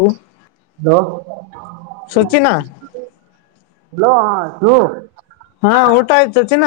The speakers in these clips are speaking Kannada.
ಹಲೋ ಹಲೋ ಸಚಿನಾ ಹಲೋ ಹಾ ಶು ಹಾ ಊಟ ಆಯ್ತು ಚಿನ್ನ.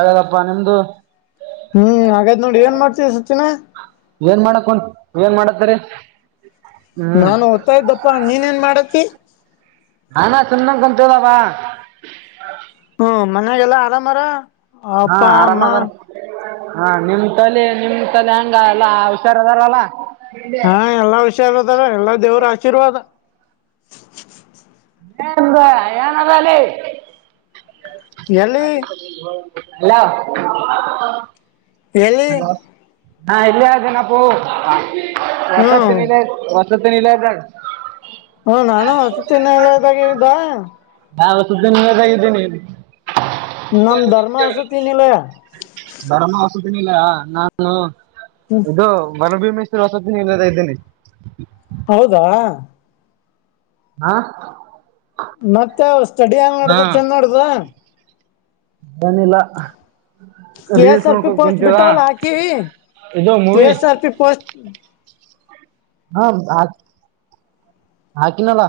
ಆಗ್ಯದಪ್ಪಾ ನಿಮ್ದು. ಹ್ಮ್ ಹಾಗಾದ್ ನೋಡಿ ಏನ್ ಮಾಡ್ತೀ ಸಚಿನ. ಏನ್ ಮಾಡಕೊಂಟ್ ಏನ್ ಮಾಡತ್ತರಿ. ಹ್ಮ್ ನಾನು ಓದ್ತಾ ಇದ್ದಪ್ಪಾ ನೀನ್ ಏನ್ ಮಾಡತ್ತಿ. ಹಾನ ಸುನ್ನಂ ಗಂತದಾವ. ಹ್ಮ ಮನ್ಯಾಗೆಲ್ಲ ಆರಾಮಾರ ಹಾ ಅಪ್ಪಾ ಅಮ್ಮ. ಆರಾಮದಾರ ಹಾ ನಿಮ್ ತಲ್ಲಿ ನಿಮ್ ತಲ್ಲಿ ಹಂಗ ಎಲ್ಲಾ ಹುಷಾರ ಅದಾರಲ್ಲ. ಹಾ ಎಲ್ಲಾ ಹುಷಾರದಾರ ಎಲ್ಲಾ ದೇವ್ರ ಆಶೀರ್ವಾದ. ಎಂಥಾ ಏನದಲೆ ಎಲ್ಲೀ ಹಲೋ ಎಲ್ಲಿ ಹಲೋ ಹಾ ಇಲ್ಲಿ ಅದೀನಪ್ಪೋ ಹ್ಮ್ ಹೊಸತ್ತಿನ ಇಲ್ಲಿ ವಸತಿ ನಿಲಯದಗ. ಹಾ ನಾನು ವಸತಿನಿಲಯದಗೇ ಇದ್ದಾ. ಹಾ ವಸತಿನಿಲಯದಗ ಇದ್ದಿನಿ ಇಲ್ಲಿ. ನಮ್ ಧರ್ಮ ವಸತಿನಿಲಯ. ಧರ್ಮ ವಸತಿನಿಲಯಾ ನಾನು ಹ್ಮ್ ಇದೂ ಭಲಭೀಮೇಶ್ವರ್ ವಸತಿನಿಲಯದಗ ಇದ್ದೇನೆ. ಹೌದಾ ಹಾ ಮತ್ತೆ ಸ್ಟಡಿ ಯಂಗ ಹಾ ನಡ್ದ ಚಂದ ನಡ್ದಾ. ಏನಿಲ್ಲ. K S reels R P ನೋಡ್ಕೋತ ಪೋಸ್ಟ್ ಕುಂತಿದ ಬಿಟ್ಟವಲ್ಲ ಹಾಕಿ ಇದು K movie S R P post ಹ ಹಾ ಹಾಕಿನಲ್ಲ.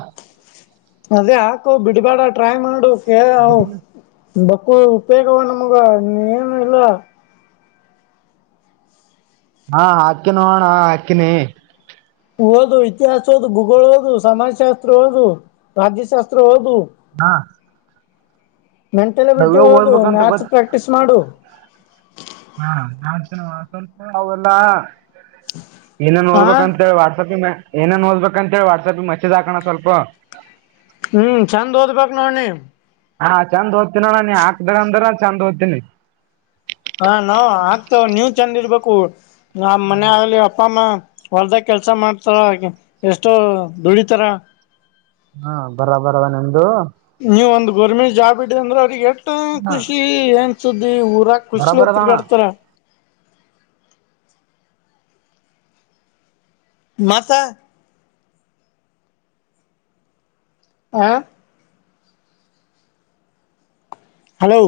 ಅದೇ ಹಾಕು ಬಿಡ್ಬೇಡ ಟ್ರೈ ಮಾಡು ಕೇ ಬಕ್ಕು ಉಪಯೋಗವ ನಮಗ ನಿ ಏನು ಇಲ್ಲ. ಹಾ ಹಕ್ಕಿನಿ ನೋಡ ಅಣ್ಣ ಹಕ್ಕಿನಿ. ಓದು ಇತಿಹಾಸ ಓದು ಭೂಗೋಳ ಹಓದು ಸಮಾಜಶಾಸ್ತ್ರ ಓದು ರಾಜ್ಯಶಾಸ್ತ್ರ ಓದು. ಹಾ ಮೆಂಟಲಬಿಲಿಟಿ ನವ್ಯ ಓದು ಓದ್ಬೇಕಂತ ಮ್ಯಾಥಸ್ ಗೊತ್ತ ಪ್ರಾಕ್ಟೀಸ್ ಮಾಡು. ಹಾ ನಾನ್ ಸ್ವಲ್ಪ ಅವೆಲ್ಲ. ಇನ್ನೇನ್ ಹಾ ನೋಡ್ಬೇಕಂತೇಳ ವಾಟ್ಸಪ್ ಮೇ ಏನನ ಓದಬೇಕ ಅಂತ ಹೇಳ ವಾಟ್ಸಪ್ ಮಸೇಜ ಹಾಕಣ್ಣ ಸ್ವಲ್ಪ. ಹ್ಮ್ ಚೆಂದ್ ಓದ್ಬೇಕಕ್ ನೋಡ ನಿ. ಹಾ ಚಂದ ಓದ್ತಿನ ಅಣ್ಣ ನೀ ಹಾಕ್ದಂದ್ರ ಚಂದ ಓದ್ತಿನಿ. ಹಾ ನಾವ ಆಗ್ತ ನೀವ್ ಚಂದ ಇರ್ಬೇಕು ನ ಮನ್ಯಾಗ ಆಗ್ಲಿ ಅಪ್ಪ ಅಮ್ಮ್. ಹೊಲ್ದಾಗ ಕೆಲ್ಸ ಮಾಡ್ತಾರ ಎಷ್ಟೋ ದುಡಿತಾರ. ಹಾ ಬರ ಬರ ಅದ ನಿಮ್ದು. ನೀವ ಒಂದ ಗೋರ್ಮೆಂಟ್ ಜಾಬ್ ಇಡದಿ ಅಂದ್ರ ಅವ್ರಿಗೆ ಎಷ್ಟ ಹಾ ಖುಷಿ ಏನ್ ಸುದ್ದಿ ಊರಗ ಖುಷಲ ಬರಬರದಣ ತಿರುಗಾಡ್ತಾರ. ಮತ್ತ. ಹಾ ಹಲೋ.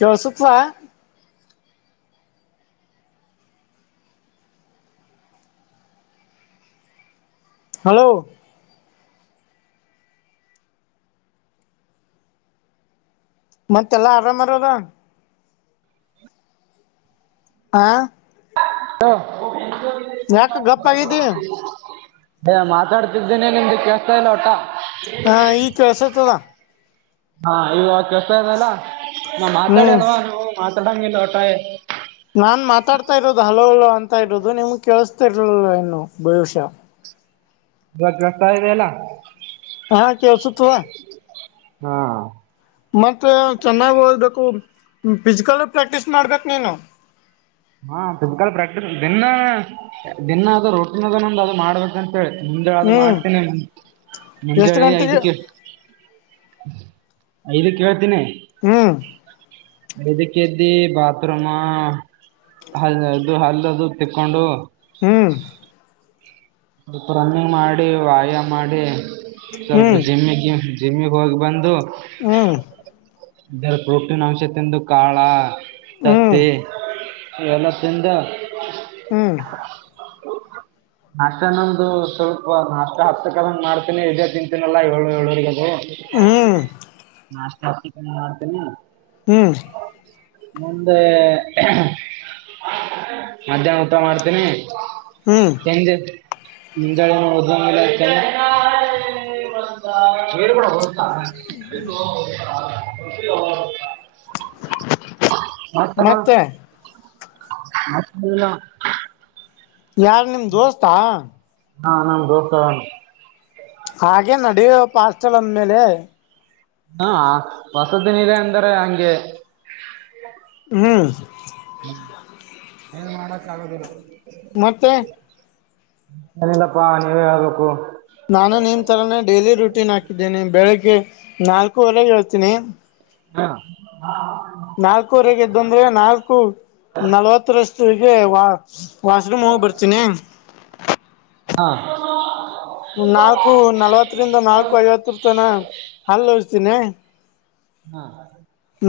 ಕೆಲ್ಸುತದ. ಹಲೋ. ಮತ್ತೆ ಎಲ್ಲಾ ಆರಾಮ್ ಹರಾ ಅಲ್ಲ. ಹಾ ಹಲೋ. ಯಾಕ ಗಪ್ ಆಗಿದಿ ಏ ಮಾತಾಡ್ತಿದ್ದೇನೆ ನಿಮ್ದ ಕೇಸ್ತಾ ಇಲ್ಲ ಒಟ್ಟ. ಹಾಂ ಈಗ ಕೆಳ್ಸತದ. ಹಾ ಇವಾಗ ಕೆಸ್ತ ಇದಲ್ಲ ನಾ ಹ್ಮ್ ಮಾತಾಡ್ಯನೂ ನೀವು ಮಾತಾಡಂಗ ಇಲ್ಲ ಒಟ. ನಾನ್ ಮಾತಾಡ್ತಾ ಇರೋದು ಹಲೋ ಹಲೋ ಅಂತ ಇರೋದು ನಿಮ್ಗೆ ಕೇಳಸ್ತಿರ್ಲಿಲ್ಲ ಏನೋ ಭವಿಷ್ಯ. ಇವಾಗ ಬರ್ತ ಇದೆ ಅಲ್ಲ. ಹಾ ಕಳ್ಸುತ್ತವಾ. ಹಾ ಮತ್ತು ಚೆನ್ನಾಗಿ ಓದಬೇಕು ಫಿಸಿಕಲ್ ಪ್ರ್ಯಾಕ್ಟೀಸ್ ಮಾಡ್ಬೇಕು ನೀನು. ಹಾ ಫಿಸಿಕಲ ಪ್ರಾಕ್ಟೀ ದಿನ ಅಣ್ಣ ದಿನ ಅದು ರೋಟಿನದೊಂದು ಅದು ಮಾಡ್ಬೇಕ ಅಂತ ಹೇಳಿ ಮುಂಜಾಳೆ ಅದು ಹ್ಮ್ ಮಾಡ್ತೇನಿ ಎಷ್ಟು ಮುಂಜಾಳೆ ಗಂಟೆಗೆ ಐದಕ್ಕ ಎದ್ದಿ. ಐದಕ್ಕೆ ಏಳ್ತೀನಿ. ಹ್ಮ್ ಐದಕ್ಕ ಎದ್ದಿ ಬಾತ್ರೂಮ ಹಲ್ಲ ಅದು ಹಲ್ಲ ಅದು ತಿಕ್ಕೊಂಡು. ಹ್ಮ್ ಸ್ವಲ್ಪ ರನ್ನಿಂಗ್ ಮಾಡಿ ವ್ಯಾಯಾಮ ಮಾಡಿ ಸ್ವಲ್ಪ ಹ್ಮ್ ಜಿಮ್ಮಿಗೆ ಜಿಮ್ಮಿಗೆ ಹೋಗಿ ಬಂದು. ಹ್ಮ್ ಇದರ ಪ್ರೋಟೀನ್ ಅಂಶ ತಿಂದು ಕಾಳ ಹ್ಮ್ ತತ್ತಿ. ಎಲ್ಲ ತಿಂದ. ಹ್ಮ್ ನಾಷ್ಟ ನಮ್ದಂದು ಸ್ವಲ್ಪ ನಾಷ್ಟ ಹತ್ತಕ್ಕ ಹಂಗ ಮಾಡ್ತೀನಿ ಇದೇ ತಿಂತೀನಲ್ಲಾ ಏಳು ಏಳವರಿಗದು. ನಾಷ್ಟ [unintelligible] ಹ್ಮ ಮುಂದೆ [unintelligible] ಮಧ್ಯಾಹ್ನ ಊಟ ಮಾಡ್ತಿನಿ. [unintelligible] ಹ್ಮ್ [unintelligible] ಮಾತಾಡೋ ಮತ್ತೆ ಮಾತಾಡಿಲ್ಲ. ಯಾರ್ ನಿಮ್ ದೋಸ್ತಾ? ಹಾ [unintelligible] ದೋಸ್ತಾ ಅವ್ನು. ಹಾಗೆ ನಡೆಯೋ ಪ ಹಾಸ್ಟೆಲ್ ಅಂದ ಮೇಲೆ ಹಾ ಹೊಸದಿನ ಇದೆ ಅಂದರೆ ಹಂಗೆ. ಹ್ಮ ಏನ್ ಮಾಡಕ್ ಆಗೋದಿಲ್ಲ. ಮತ್ತೆ? [unintelligible] ನೀವೇ ಹೇಳ್ಬೇಕು? ನಾನು ನಿನ್ ತರಾನೇ ಡೈಲಿ ರುಟೀನ್ ಹಾಕಿದ್ದೇನೆ. ಬೆಳಿಗ್ಗೆ ನಾಲ್ಕೂವರೆಗೆ ಏಳ್ತೀನಿ. ಹಾ ನಾಲ್ಕೂವರೆಗೆ ಎದ್ ಅಂದ್ರೆ ನಾಲ್ಕು ನಲ್ವತ್ತ ರಷ್ಟಿಗೆ ವಾ ವಾಶ್ರೂಮ್ ಹೋಗ್ಬರ್ತೀನಿ. ಹಾ ನಾಲ್ಕು ನಲ್ವತ್ತರಿಂದ ನಾಲ್ಕು ಐವತ್ತರ ತನ ಹಲ್ಲೋಸ್ತೀನಿ. ಹಾ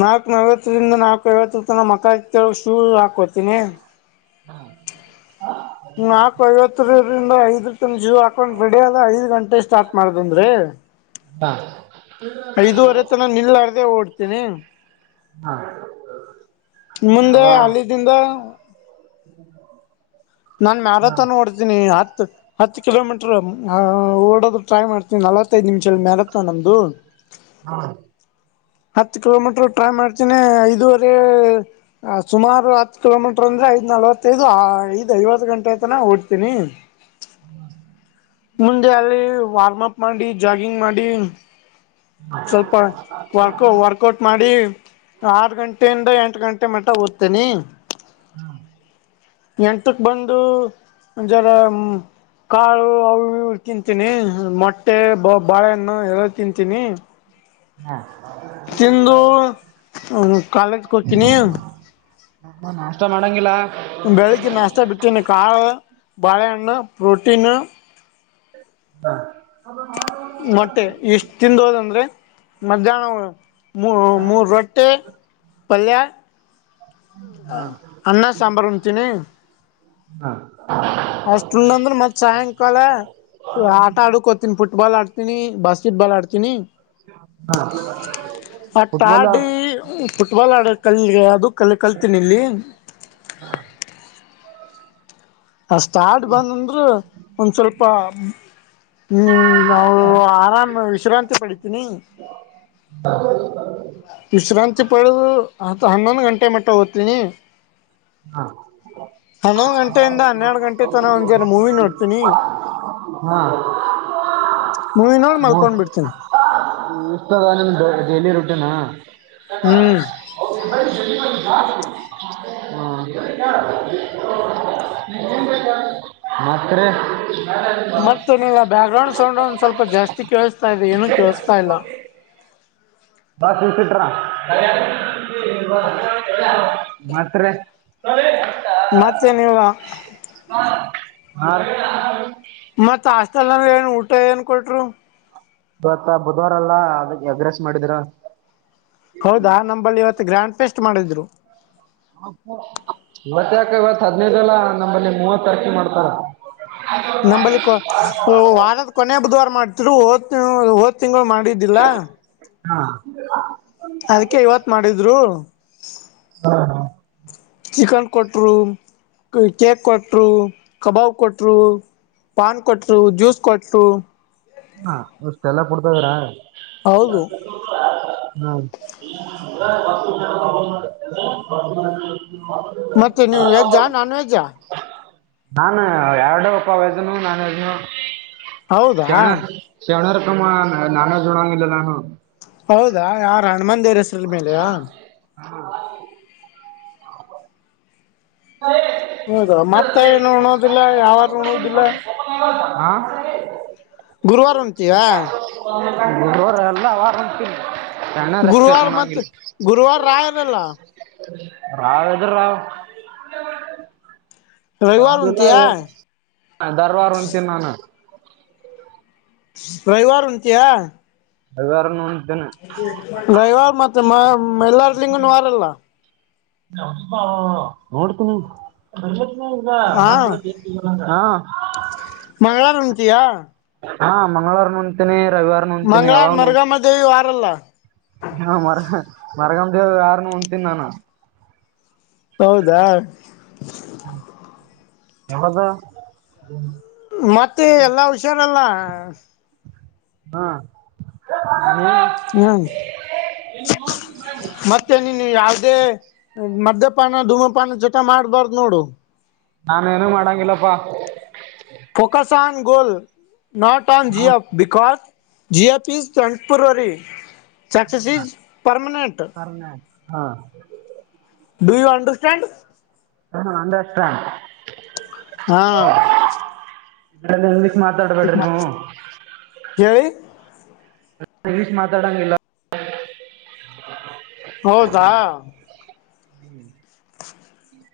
ನಾಲ್ಕು ನವತ್ತರಿಂದ ನಾಲ್ಕು ಐವತ್ರು ತನ ಮಕಾ ತೋಳ್ದು ಶೂ ಹಾಕೋ ತಿನಿ. ನಾಕ್ [unintelligible] ಐದ್ [unintelligible] ಶೂ ಹಾಕೊಂಡ್ ರೆಡಿ ಆದ ಐದ್ ಗಂಟೆ ಸ್ಟಾರ್ಟ ಮಾಡ್ದನ್ ರೀ. [unintelligible] ಐದೂವರೆ ತನ ನಿಲ್ಲಾರದೆ ಓಡ್ತೇನಿ. ಹಾ ಹಾ ಮುಂದ ಅವ ಅಲ್ಲಿದಿಂದ [inaudible] ನಾನ್ ಹಾ ಮ್ಯಾರಥನ್ ಓಡ್ತೀನಿ ಹತ್ ಹತ್ತು ಕಿಲೋಮೀಟರ್ ಓಡೋದು ಟ್ರೈ ಮಾಡ್ತೀನಿ ನಲವತ್ತೈದು ನಿಮಿಷ ಮ್ಯಾರಥಾನ್ ನಮ್ದು. ಹ ಹತ್ತು ಕಿಲೋಮೀಟರ್ ಟ್ರೈ ಮಾಡ್ತೇನಿ ಐದುವರೆ ಸುಮಾರು ಹತ್ತು ಕಿಲೋಮೀಟರ್ ಅಂದ್ರೆ ಐದ್ ನಲ್ವತ್ತೈದು ಐದು ಐವತ್ತು ಗಂಟೆ ಆತನ ಓಡ್ತೀನಿ. [unintelligible] ಮುಂದೆ ಅಲ್ಲಿ ವಾರ್ಮಪ್ ಮಾಡಿ ಜಾಗಿಂಗ್ ಮಾಡಿ ಸ್ವಲ್ಪ ವಾಕೋ ವರ್ಕ್ ಕೊಟ್ ಮಾಡಿ ಆರು ಗಂಟೆಯಿಂದ ಎಂಟು ಗಂಟೆ ಮಟ್ಟ ಓದ್ತೇನೆ. ಹ್ಮ ಎಂಟಕ್ಕೆ ಬಂದು [unintelligible] ಕಾಳು ಅವು ಇವು ತಿಂತೀನಿ ಮೊಟ್ಟೆ ಬ ಬಾಳೆಹಣ್ಣ ಎಲ್ಲ ತಿಂತೀನಿ. ಹಾ ತಿಂದು ಹ್ಮ ಕಾಲೇಜ ಕೊತನಿ. [unintelligible] ನಾಷ್ಟ ಮಾಡಂಗಿಲ್ಲಾ? ಬೆಳಿಗ್ಗೆ ನಾಷ್ಟ ಬಿಟ್ಟನೆ ಕಾಳ ಬಾಳೆಹಣ್ಣು ಪ್ರೋಟೀನ್ ಹಾ ಮತ್ತೆ ಎಷ್ ತಿಂದೋದಂದ್ರೆ ಮಧ್ಯಾಣ ಮು ಮೂರು ರೊಟ್ಟೆ. ಪಲ್ಯ. ಹಾ ಅನ್ನ ಸಾಂಬಾರು ಉಣ್ತೀನಿ ಹಾ ಅಷ್ಟುಂಡ್ನಂದ್ರ ಮತ್ತ್ ಸಾಯಂಕಾಲಾ ಆಟ ಆಡಕೋತೀನಿ ಫುಟ್ಬಾಲ್ ಆಡ್ತೀನಿ ಬಾಸ್ಕೆಟ್ ಬಾಲ್ ಆಡ್ತೀನಿ. ಹಾ ಫುಟ್ಬಾಲ್ ಆಟ್ಟಾಡಿ ಫುಟ್ಬಾಲ್ ಆಡ ಕಲ್ ಅದು ಕಲ್ ಕಲ್ತನಿ ಇಲ್ಲಿ. ಹಾ ಆಸ್ಟಾಡ ಬಂದ ಅಂದ್ರೆ ಒಂದ್ ಸ್ವಲ್ಪ ಹ್ಮ ನಾವು ಆರಾಮ್ ವಿಶ್ರಾಂತಿ ಪಡಿತೀನಿ. ಹೌದು ಹೌದು ವಿಶ್ರಾಂತಿ ಪಡೆದು ಆತ ಹನ್ನೊಂದು ಗಂಟೆ ಮಟ್ಟ ಹೋಗ್ತೀನಿ. ಹಾ [unintelligible] ಹ್ಮ್ ಹನ್ನೊಂದು ಗಂಟೆಯಿಂದ ಹನ್ನೆರಡು ಗಂಟೆ ತನ ಒಂದ್ ಜರ ಮೂವಿ ನೋಡ್ತೀನಿ ಹ ಮೂವಿ ನೋಡ್ ಮಲ್ಕೊಂಡ್ ಬಿಡ್ತೀನಿ ಈ ಇನ್ಸಟ್ರಗ್ರಾಮಿಂದ ಡೇಲಿ ರೂಟ್ಟಿನ್ನಾ. ಹ್ಮ್ ಅವ್ರ ಬೈ [unintelligible] ಹ್ಮ ಮಾತ್ರೆ. ಹಾ [unintelligible] [unintelligible] ಬ್ಯಾಕ್ ಗ್ರೌಂಡ್ ಸೌಂಡ್ ಒಂದ್ ಸ್ವಲ್ಪ ಜಾಸ್ತಿ ಕೇಳಿಸ್ತಾ ಇದೆ ಏನು ಕೇಳಿಸ್ತಾ ಇಲ್ಲ. ಬಾಳ [unintelligible] ಇಟ್ರ ಮತ್ರೆ ಹ ಮತ್ತೇನೀವ ಹಾ ಮತ್ತು ಆಸ್ಟಲ್ ಅಂದ್ರೆ ಏನು ಊಟ ಏನು ಕೊಟ್ರು. ಇವತ್ತ ಬುಧವಾರಲ್ಲಾ ಅದ್ಕ ಎಗ್ರೆಸ್ ಮಾಡಿದ್ರು. ಹೌದಾ ನಂಬಲ್ಲಿ ಇವತ್ತು ಗ್ರ್ಯಾಂಡ್ ಪೇಸ್ಟ್ ಮಾಡಿದ್ರು. ಇವತ್ ಯಾಕ ಇವತ್ ಹದ್ನೈದಲ್ಲ ನಮ್ಮಲ್ಲಿ ಮೂವತ್ ತಾರಕಿ ಮಾಡ್ತಾರ. ಹೌ [unintelligible] ನಂಬಲ್ಲಿ ಕೊ ವಾರದ ಕೊನ ಬುಧವಾರ ಮಾಡ್ತಿರು ಹೋದ್ ತಿ ಹೋದ್ ತಿಂಗಳು ಮಾಡಿದ್ದಿಲ್ಲ. ಹಾ ಅದಕ್ಕೆ ಇವತ್ ಮಾಡಿದ್ರು. ಹಾ ಹಾ ಚಿಕನ್ ಕೊಟ್ರು ಕೇಕ್ ಕೊಟ್ರು ಕಬಾಬ್ ಕೊಟ್ರು. ಪಾನ್ ಕೊಟ್ರು ಜ್ಯೂಸ್ ಕೊಟ್ರು. ಹಾ ಅಷ್ಟೆಲ್ಲ ಕುಡ್ತಾ ಇದಾರಾ. ಹೌದು ಹ್ಮ ಮತ್ತೆ ನೀವು ವೆಜ್ಜಾ ನಾನ್ [unintelligible] ವೆಜ್ಜಾ ನಾನು ಯರಡ ಪಾ ವಯ್ದನು ನಾನ್ದನು. ಹೌದಾ ಶರಣ ಶಣರಕಮ್ಮ ನಾನ್ವೆಜೋಣಂಗಿಲ್ಲ ನಾನು. ಹೌದಾ ಯಾರ ಹಣಮಂದೆವ್ರ ಹೆಸ್ರಲ್ ಮೇಲೆಯಾ. ಹಾ ಹಾ ಹೌದ ಮತ್ತ ಏನು ಉಣೋದಿಲ್ಲ ಯಾವಾರೂ ಉಣುದಿಲ್ಲ. ಆ ಗುರುವಾರ ಉಣ್ತಿಯಾ. ಗುರುವಾರ ಎಲ್ಲ ವಾರ ಉಣ್ತಿನಿ. ಗುರುವಾರ ಮತ್ತ ಗುರುವಾರ ರಾಯರಲ್ಲ. ರಾವ್ ಎದರ್ ರಾವ್. ರವಿವಾರ ನಾವೆಲ್ಲ ಉಂತಯಾ ಎನ್ ದರ್ವಾರ್ ಉಂತೀನ್ ನಾನ. ರವಿವಾರ್ ಉಣ್ತೀಯಾ. ರವಿವಾರನು. ರವಿವಾರ ಮತ್ತ ಮೈ ಮೈಲಾರ್ಲಿಂಗನ ವಾರಲ್ಲ. ಎಪ್ಪಾ ನೋಡ್ತೀನಿ ಬರ್ಲಿಲ್ ಹಾ ಈಗ ಮತ್ತ ಹಾಂ. [unintelligible] ಮಂಗಳಾರ ಉಣ್ತಿಯಾ. ಹಾಂ ಮಂಗಳವಾರನು ಉಣ್ತೀನಿ ರವಿವಾರ್ ಮಂಗಳಾರ ಮರುಗಮ್ಮ ದೇವಿ ವಾರಲ್ಲ. ಹಾ ಮರ ಹ್ಹ್ ಮರಗಮ್ ದೇವಿ ವಾರನು ಉಣ್ತೀನಿ ನಾನು. ಹೌದಾ. ಯಾವಾಗ. ಮತ್ತೆ ಎಲ್ಲಾ ಹುಷಾರಲ್ಲ. ಹ್ಮ. [unintelligible] ಹಾಂ ಎ [unintelligible] ಮತ್ತೆ ನೀನು ಯಾವುದೇ ಮದ್ಯಪಾನ ಧೂಮಪಾನ ಚಟ ಮಾಡ್ಬಾರ್ದ್ ನೋಡು. ನಾನ ಏನು ಮಾಡಂಗಿಲ್ಲಪ್ಪಾ. Focus on goal not on GF. Because GF is ಟೆಂಪುರರಿ. [unintelligible] ಹಾ. Do you understand. ಹಂ ಅಂದಷ್ಟ. ಹಾಂ ನ ಎನ್ಲಿಕ್ ಮಾತಾಡ್ಬೇಡ್ರಿ ನೀವು. ಕೇಳಿ. ಇಂಗ್ಲಿಷ್ ಮಾತಾಡಂಗಿಲ್ಲ. ಹೌದಾ. ಹ್ಮ್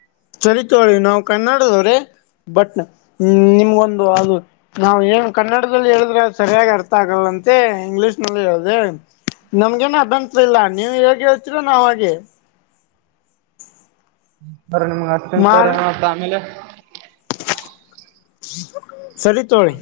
ಚರಿತೋಳಿ ನಾವು ಕನ್ನಡದವ್ರೇ ಬಟ್ ಹ್ಮ ನಿಮ್ಗೊಂದು ಅದು. ನಾವ್ ಏನ್ ಕನ್ನಡದಲ್ಲಿ ಹೇಳಿದ್ರೆ ಅದ್ ಸರಿಯಾಗಿ ಅರ್ಥ ಆಗಲ್ಲ ಅಂತೆ ಇಂಗ್ಲಿಷ್ ನಲ್ಲಿ ಹೇಳ್ದೆ. ನಮ್ಗೇನ ಅಬ್ಯಂತರಿಲ್ಲ ನೀವು ಹೇಗೆ ಹೇಳ್ತೀರ ನಾವ್ ಹಾಗೆ. ಸರ ನಿಮ್ಗೆ ಮಾರ್ ಅಷ್ಟಂಟಾರ ಮತ್ತ ಆಮೇಲೆ. ಸರಿ ತೋಳಿ.